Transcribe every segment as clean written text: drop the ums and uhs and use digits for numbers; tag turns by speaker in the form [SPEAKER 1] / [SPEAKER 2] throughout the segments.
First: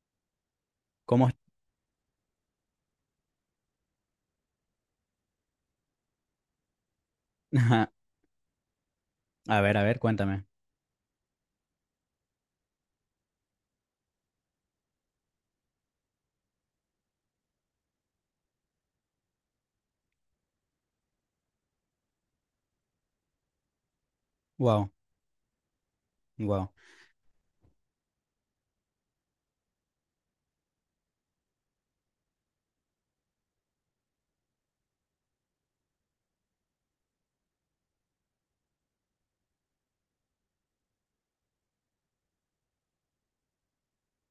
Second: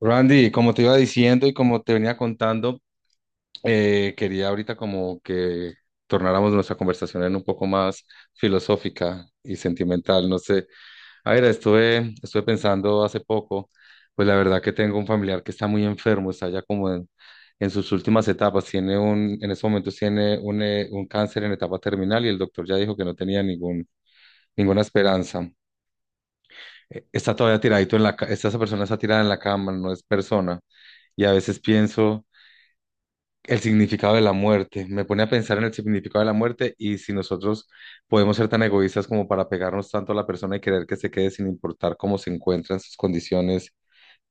[SPEAKER 1] Randy, como te iba
[SPEAKER 2] ¿Cómo?
[SPEAKER 1] diciendo y como te venía contando, quería ahorita como que tornáramos nuestra conversación en un poco más filosófica y
[SPEAKER 2] A ver,
[SPEAKER 1] sentimental. No
[SPEAKER 2] cuéntame.
[SPEAKER 1] sé, a ver, estuve pensando hace poco, pues la verdad que tengo un familiar que está muy enfermo, está ya como en sus últimas etapas, tiene un, en estos momentos tiene un cáncer en etapa terminal y el doctor ya dijo que no tenía ninguna
[SPEAKER 2] Wow,
[SPEAKER 1] esperanza.
[SPEAKER 2] wow,
[SPEAKER 1] Está todavía tiradito en esta esa persona está tirada en la cama, no es persona. Y a veces pienso. El significado de la muerte. Me pone a pensar en el significado de la muerte y si nosotros podemos ser tan egoístas como para pegarnos tanto a la persona y querer que se quede sin importar cómo se encuentra en sus condiciones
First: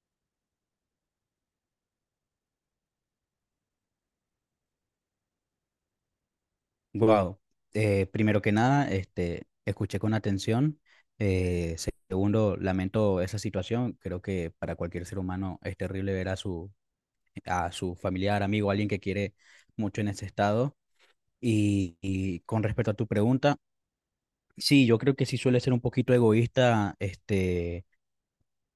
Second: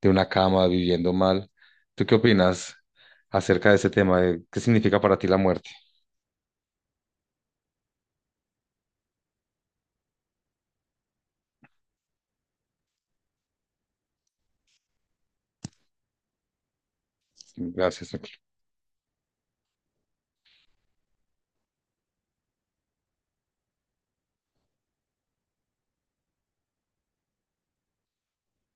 [SPEAKER 1] de una cama, viviendo mal. ¿Tú qué opinas acerca de ese tema? De ¿Qué significa para ti la muerte?
[SPEAKER 2] wow. Primero que nada, escuché con atención. Eh, segundo, lamento esa situación. Creo que para cualquier ser humano es terrible ver a su
[SPEAKER 1] Gracias, Ángel.
[SPEAKER 2] familiar, amigo, alguien que quiere mucho en ese estado. Y con respecto a tu pregunta, sí, yo creo que sí suele ser un poquito egoísta,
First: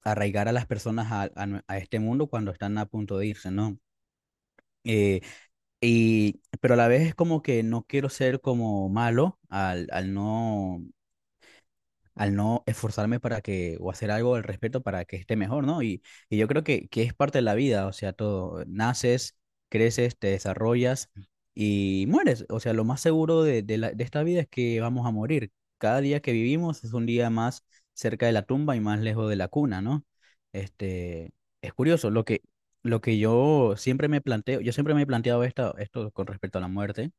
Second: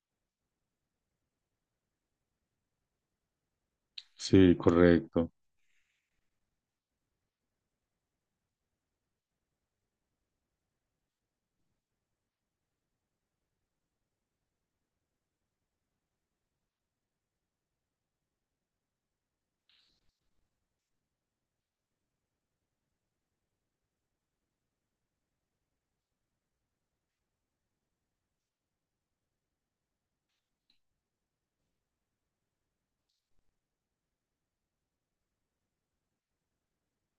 [SPEAKER 2] arraigar a las personas a este mundo cuando están a punto de irse, ¿no?
[SPEAKER 1] Sí,
[SPEAKER 2] Eh,
[SPEAKER 1] correcto.
[SPEAKER 2] pero a la vez es como que no quiero ser como malo al no esforzarme para que, o hacer algo al respecto para que esté mejor, ¿no? Y yo creo que es parte de la vida, o sea, todo, naces, creces, te desarrollas y mueres, o sea, lo más seguro de esta vida es que vamos a morir. Cada día que vivimos es un día más cerca de la tumba y más lejos de la cuna, ¿no? Este, es curioso, lo que yo siempre me planteo, yo siempre me he planteado esto con respecto a la muerte.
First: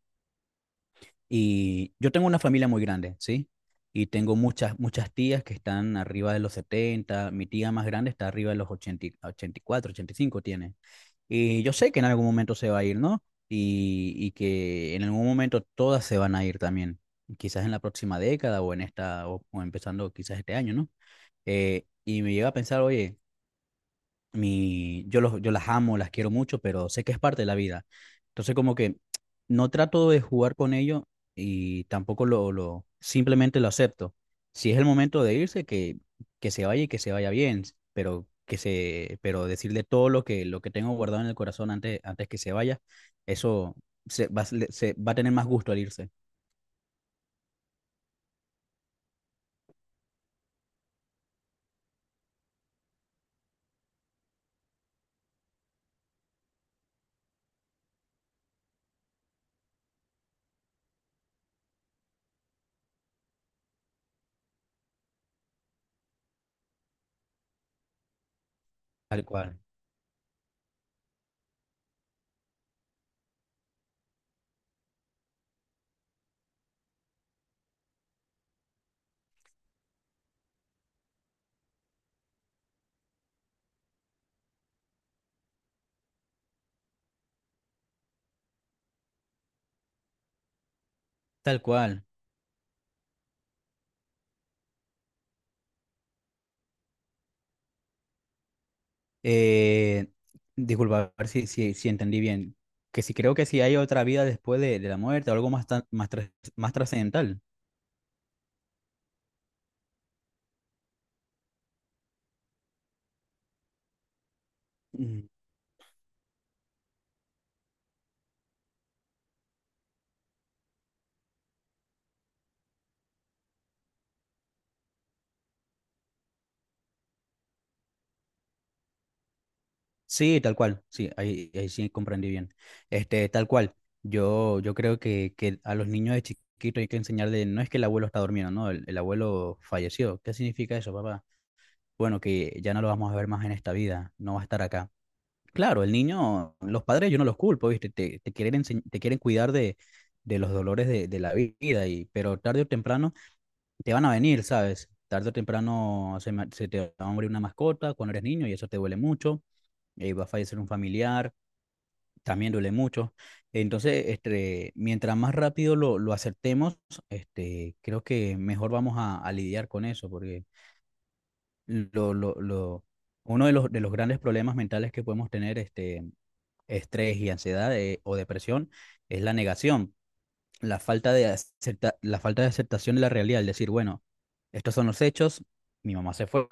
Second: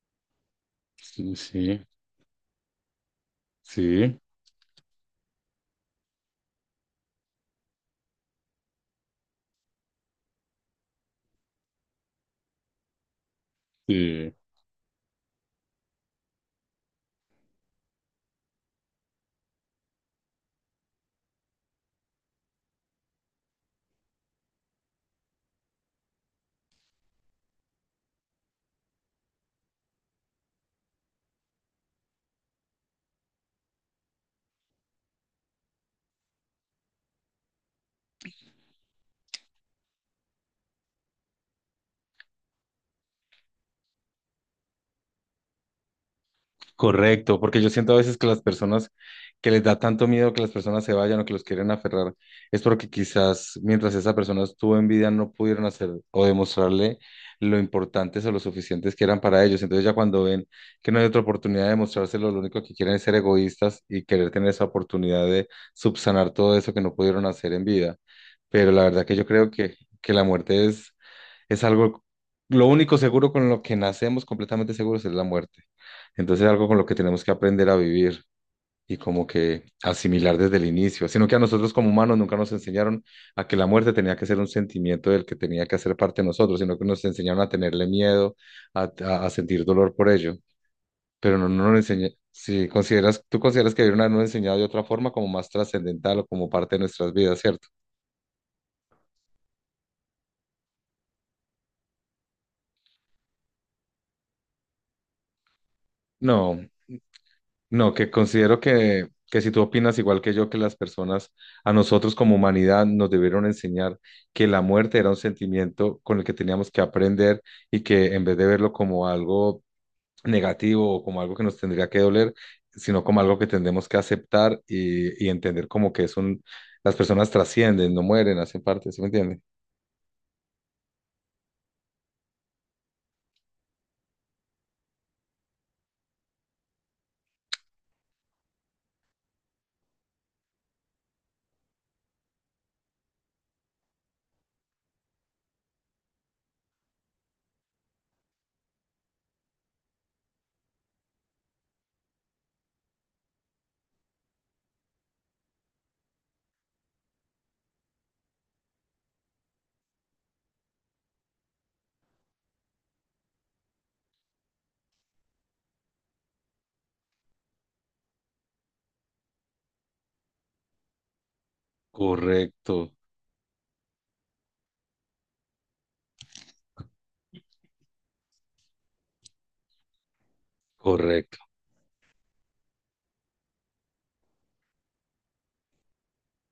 [SPEAKER 1] Sí, sí,
[SPEAKER 2] Y yo tengo una familia muy grande, ¿sí? Y
[SPEAKER 1] sí,
[SPEAKER 2] tengo muchas tías que están arriba de los 70. Mi tía más grande está arriba de los 80, 84, 85 tiene. Y yo sé que en algún momento se va a ir, ¿no? Y
[SPEAKER 1] sí.
[SPEAKER 2] que en algún momento todas se van a ir también, quizás en la próxima década o en esta, o empezando quizás este año, ¿no? Y me llega a pensar, oye, yo las amo, las quiero mucho, pero sé que es parte de la vida. Entonces como que no trato de jugar con ello y tampoco lo simplemente lo acepto. Si es el momento de irse, que se vaya y que se vaya bien, pero decirle todo lo que tengo guardado en el corazón antes que se vaya, eso se va a tener más gusto al irse.
[SPEAKER 1] Correcto, porque yo siento a veces que las personas que les da tanto miedo que las personas se vayan o que los quieren aferrar, es porque quizás mientras esa persona estuvo en vida no pudieron hacer o demostrarle lo importantes o lo suficientes que eran para ellos. Entonces ya cuando ven que no hay otra oportunidad de mostrárselo, lo único que quieren es ser egoístas y querer tener esa oportunidad de subsanar todo eso que no pudieron hacer en vida. Pero la verdad que
[SPEAKER 2] Tal
[SPEAKER 1] yo creo
[SPEAKER 2] cual.
[SPEAKER 1] que la muerte es algo, lo único seguro con lo que nacemos completamente seguros es la muerte. Entonces es algo con lo que tenemos que aprender a vivir y como que asimilar desde el inicio, sino que a nosotros como humanos nunca nos enseñaron a que la muerte tenía que ser un sentimiento del que tenía que hacer parte de nosotros, sino que nos enseñaron a tenerle miedo, a sentir dolor por ello, pero no,
[SPEAKER 2] Tal
[SPEAKER 1] no nos
[SPEAKER 2] cual.
[SPEAKER 1] enseña, si consideras, tú consideras que debieron habernos enseñado de otra forma como más trascendental o como parte de nuestras vidas, ¿cierto?
[SPEAKER 2] Eh, disculpa, a ver si entendí bien. Que si creo que si hay otra vida después de la muerte, algo más, tan- más, tras-
[SPEAKER 1] No,
[SPEAKER 2] más trascendental.
[SPEAKER 1] no, que considero que si tú opinas igual que yo, que las personas, a nosotros como humanidad nos debieron enseñar que la muerte era un
[SPEAKER 2] Mm.
[SPEAKER 1] sentimiento con el que teníamos que aprender y que en vez de verlo como algo negativo o como algo que nos tendría que doler, sino como algo que tendremos que aceptar y entender como que es un, las personas trascienden, no mueren, hacen parte, ¿sí me entiende?
[SPEAKER 2] Sí, tal cual. Sí, ahí sí comprendí bien. Tal cual. Yo creo que a los niños de chiquito hay que enseñarle, no es que el abuelo está durmiendo, no, el abuelo falleció. ¿Qué significa eso, papá? Bueno, que ya no lo vamos a ver más en esta vida, no va a estar acá. Claro, el niño, los padres yo no los culpo, ¿viste? Te quieren cuidar de los dolores de la vida, pero tarde o temprano te van a venir, ¿sabes? Tarde o temprano se te va a morir una mascota cuando eres niño y eso te duele mucho, va a fallecer un familiar, también duele mucho. Entonces, mientras más rápido lo aceptemos, creo que mejor vamos a lidiar con eso, porque lo, lo,
[SPEAKER 1] Correcto,
[SPEAKER 2] lo, uno de los grandes problemas mentales que podemos tener, estrés y ansiedad, o depresión es la negación,
[SPEAKER 1] correcto,
[SPEAKER 2] la falta de aceptación de la realidad, el decir, bueno, estos son los hechos, mi mamá se fue,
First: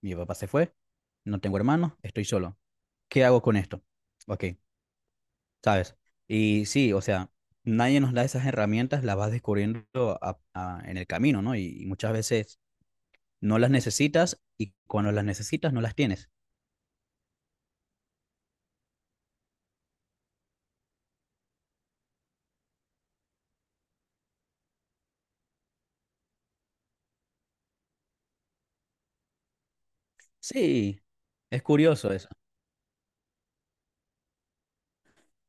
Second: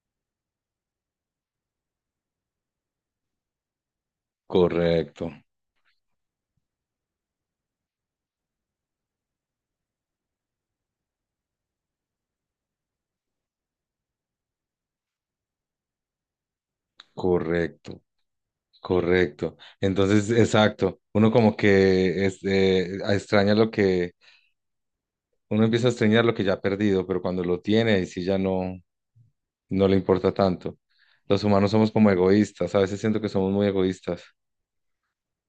[SPEAKER 2] mi papá se fue, no tengo hermanos, estoy solo. ¿Qué hago con esto? Ok,
[SPEAKER 1] correcto,
[SPEAKER 2] ¿sabes? Y sí, o sea, nadie nos da esas herramientas, las vas descubriendo en el camino, ¿no? Y muchas veces no las necesitas y cuando las necesitas no las tienes.
[SPEAKER 1] correcto. Correcto. Entonces, exacto. Uno como que este, extraña lo que, uno empieza a extrañar lo que ya ha perdido, pero cuando lo tiene, ahí sí ya no, no le importa tanto.
[SPEAKER 2] Sí,
[SPEAKER 1] Los
[SPEAKER 2] es
[SPEAKER 1] humanos somos como
[SPEAKER 2] curioso eso.
[SPEAKER 1] egoístas, a veces siento que somos muy egoístas.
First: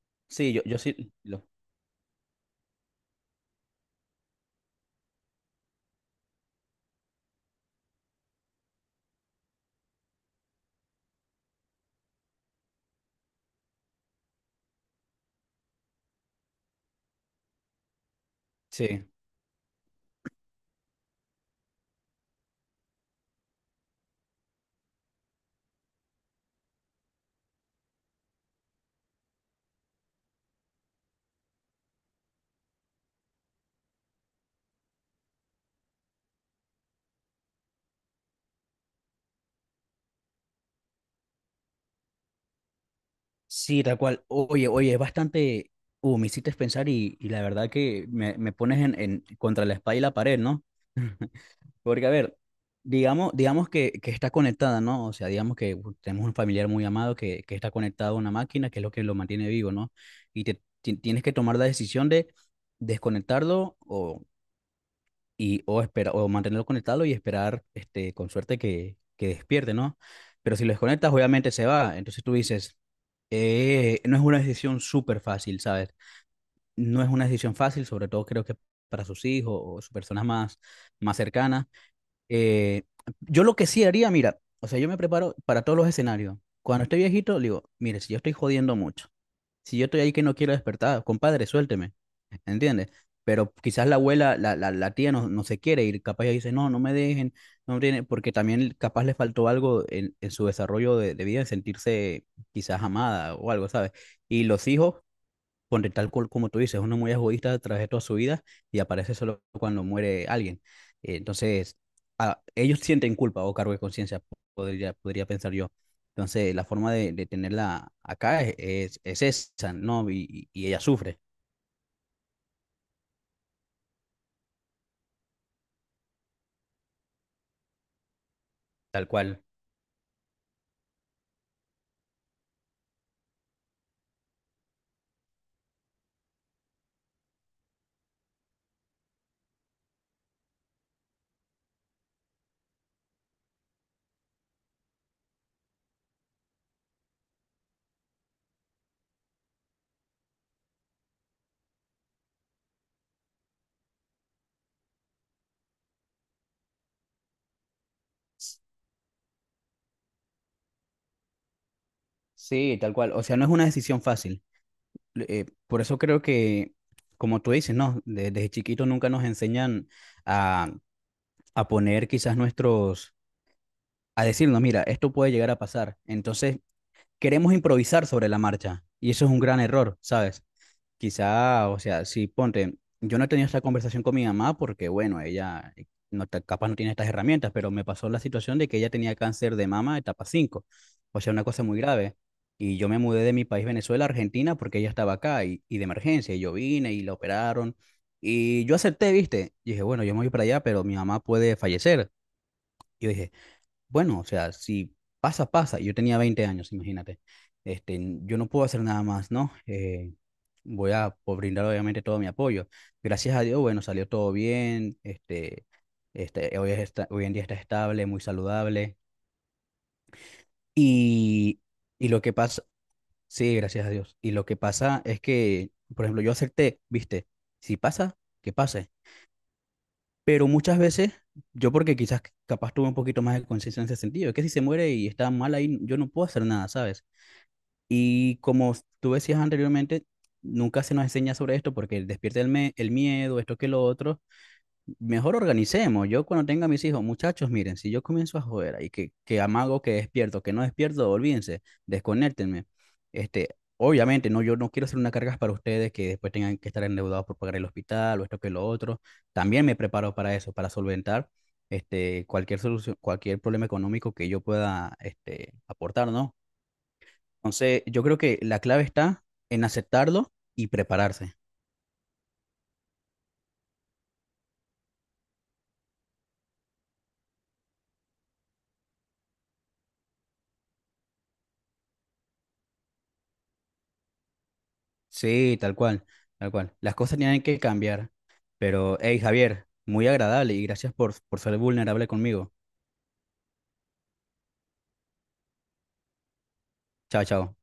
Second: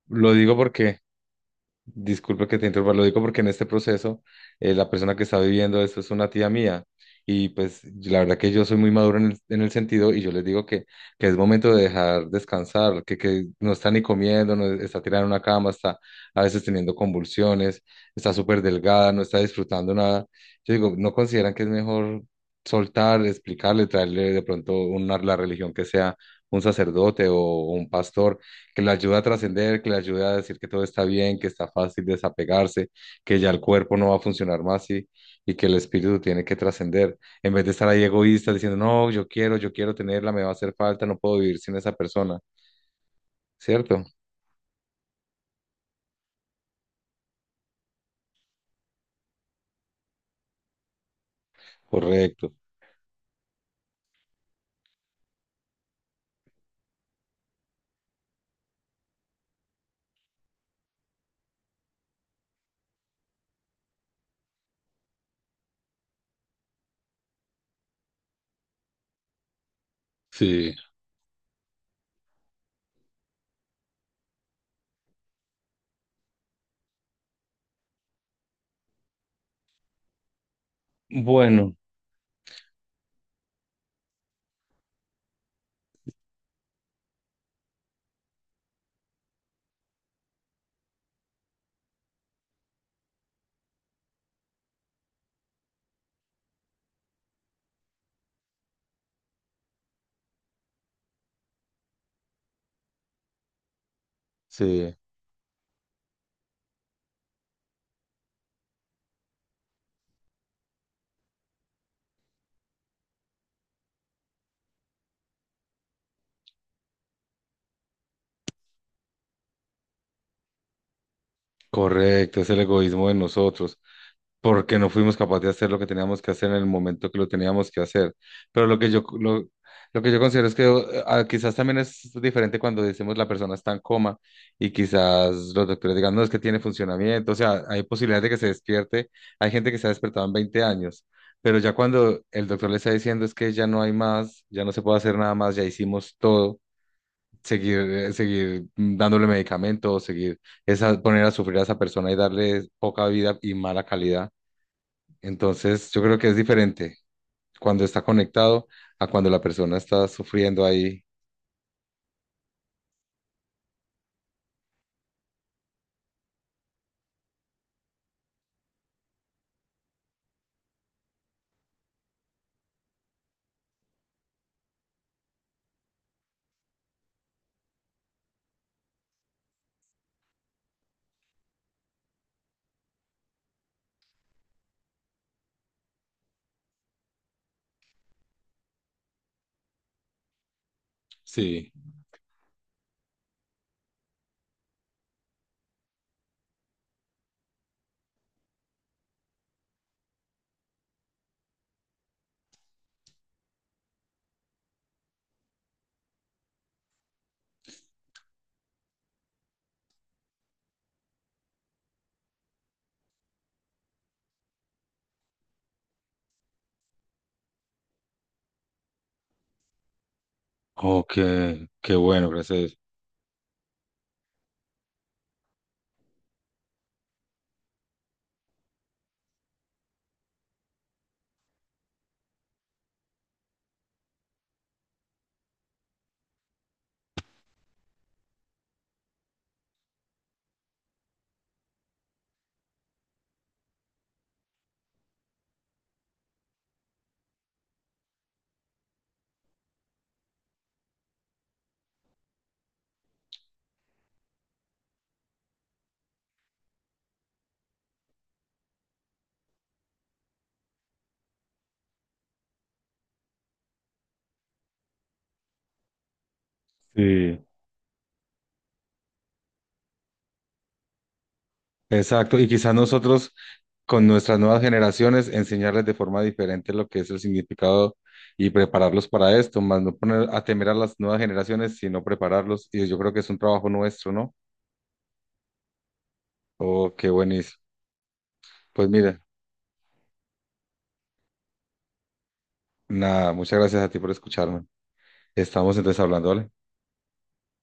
[SPEAKER 1] Lo
[SPEAKER 2] Sí,
[SPEAKER 1] digo
[SPEAKER 2] yo
[SPEAKER 1] porque
[SPEAKER 2] sí,
[SPEAKER 1] disculpe que te interrumpa, lo digo porque en este proceso la persona que está viviendo esto es una tía mía y pues yo- la verdad que yo soy muy maduro en en el sentido y yo les digo que es momento de dejar descansar, que no está ni comiendo, no está tirada en una cama, está a veces teniendo convulsiones, está súper
[SPEAKER 2] sí.
[SPEAKER 1] delgada, no está disfrutando nada. Yo digo, ¿no consideran que es mejor soltar, explicarle, traerle de pronto una, la religión que sea un sacerdote o un pastor? Que le ayuda a trascender, que le ayuda a decir que todo está bien, que está fácil desapegarse, que ya el cuerpo no va a funcionar más y que el espíritu tiene que trascender. En vez de estar ahí egoísta diciendo, no, yo quiero tenerla, me va a hacer falta, no puedo vivir sin esa persona,
[SPEAKER 2] Sí, tal
[SPEAKER 1] ¿cierto?
[SPEAKER 2] cual. Oye, oye, es bastante. Me hiciste pensar y la verdad que me pones en, contra la espada y la pared, ¿no? Porque, a ver,
[SPEAKER 1] Correcto.
[SPEAKER 2] digamos que está conectada, ¿no? O sea, digamos que tenemos un familiar muy amado que está conectado a una máquina, que es lo que lo mantiene vivo, ¿no? Y tienes que tomar la decisión de desconectarlo y o espera o mantenerlo conectado y esperar este con suerte que despierte, ¿no? Pero si lo
[SPEAKER 1] Sí,
[SPEAKER 2] desconectas, obviamente se va. Entonces tú dices, no es una decisión súper fácil, ¿sabes? No es una decisión fácil, sobre todo creo que para sus hijos o sus personas más cercanas.
[SPEAKER 1] bueno,
[SPEAKER 2] Eh, yo lo que sí haría, mira, o sea, yo me preparo para todos los escenarios. Cuando estoy viejito, digo, mire, si yo estoy jodiendo mucho, si yo estoy ahí que no quiero despertar, compadre, suélteme. ¿Entiendes? Pero quizás la abuela, la tía no, no se quiere ir, capaz ella dice, no, no me dejen, no tiene, porque también capaz le faltó algo en su desarrollo de vida, en sentirse quizás amada o algo, ¿sabes? Y los
[SPEAKER 1] sí.
[SPEAKER 2] hijos. Ponte tal cual como tú dices, uno muy egoísta a través de toda su vida y aparece solo cuando muere alguien. Entonces, ellos sienten culpa o cargo de conciencia, podría pensar yo. Entonces, la forma de tenerla acá es esa, ¿no? Y ella sufre,
[SPEAKER 1] Correcto, es el egoísmo de nosotros, porque no fuimos capaces de hacer lo que teníamos que hacer en el momento que lo teníamos que hacer. Pero
[SPEAKER 2] tal cual.
[SPEAKER 1] lo que yo considero es que quizás también es diferente cuando decimos la persona está en coma y quizás los doctores digan, no, es que tiene funcionamiento, o sea, hay posibilidad de que se despierte, hay gente que se ha despertado en 20 años, pero ya cuando el doctor le está diciendo es que ya no hay más, ya no se puede hacer nada más, ya hicimos todo seguir, seguir dándole medicamentos, seguir esa, poner a sufrir a esa persona y darle poca vida y mala calidad. Entonces, yo creo que es diferente cuando está conectado a cuando la persona está sufriendo ahí.
[SPEAKER 2] Sí, tal cual. O sea, no es una decisión fácil. Por eso creo que, como tú dices, ¿no? Desde chiquito nunca nos enseñan a, a poner quizás a decirnos, mira, esto puede llegar a pasar. Entonces, queremos improvisar sobre la marcha y eso es un gran error, ¿sabes? Quizá, o sea, si ponte, yo no he tenido esta conversación con mi mamá porque, bueno, ella no, capaz no tiene estas herramientas, pero me pasó la situación de que ella tenía cáncer de mama etapa 5, o sea, una cosa
[SPEAKER 1] Sí.
[SPEAKER 2] muy grave. Y yo me mudé de mi país, Venezuela, a Argentina, porque ella estaba acá y de emergencia, y yo vine y la operaron. Y yo acepté, ¿viste? Y dije, bueno, yo me voy para allá, pero mi mamá puede fallecer. Y yo dije, bueno, o sea, si pasa, pasa. Yo tenía 20 años, imagínate. Este, yo no puedo hacer nada más, ¿no? Voy a brindar obviamente todo mi apoyo. Gracias a Dios, bueno, salió todo bien. Hoy en día está estable, muy saludable.
[SPEAKER 1] Oh,
[SPEAKER 2] Y,
[SPEAKER 1] qué, qué
[SPEAKER 2] y lo
[SPEAKER 1] bueno,
[SPEAKER 2] que pasa,
[SPEAKER 1] gracias.
[SPEAKER 2] sí, gracias a Dios. Y lo que pasa es que, por ejemplo, yo acepté, ¿viste? Si pasa, que pase. Pero muchas veces, yo porque quizás capaz tuve un poquito más de conciencia en ese sentido, es que si se muere y está mal ahí, yo no puedo hacer nada, ¿sabes? Y como tú decías anteriormente, nunca se nos enseña sobre esto porque despierta el miedo, esto que lo otro. Mejor organicemos. Yo cuando tenga a mis hijos, muchachos, miren, si yo comienzo a joder y que amago que despierto, que no despierto, olvídense, desconéctenme. Obviamente, no, yo no quiero hacer una carga para ustedes que después tengan que estar endeudados por pagar el hospital o esto que lo otro. También me preparo para eso, para solventar cualquier solución, cualquier problema económico que yo pueda aportar, ¿no?
[SPEAKER 1] Sí.
[SPEAKER 2] Entonces, yo creo que la clave está en aceptarlo y prepararse.
[SPEAKER 1] Exacto. Y quizás nosotros, con nuestras nuevas generaciones, enseñarles de forma diferente lo que es el significado y prepararlos para esto, más no poner a temer a las nuevas generaciones, sino prepararlos. Y yo creo que es un trabajo nuestro, ¿no?
[SPEAKER 2] Sí, tal cual, tal cual.
[SPEAKER 1] Oh,
[SPEAKER 2] Las
[SPEAKER 1] qué
[SPEAKER 2] cosas tienen
[SPEAKER 1] buenísimo.
[SPEAKER 2] que cambiar.
[SPEAKER 1] Pues
[SPEAKER 2] Pero, hey,
[SPEAKER 1] mira,
[SPEAKER 2] Javier, muy agradable y gracias por ser vulnerable conmigo.
[SPEAKER 1] nada, muchas gracias a ti por escucharme. Estamos entonces hablando, ¿vale?
[SPEAKER 2] Chao, chao.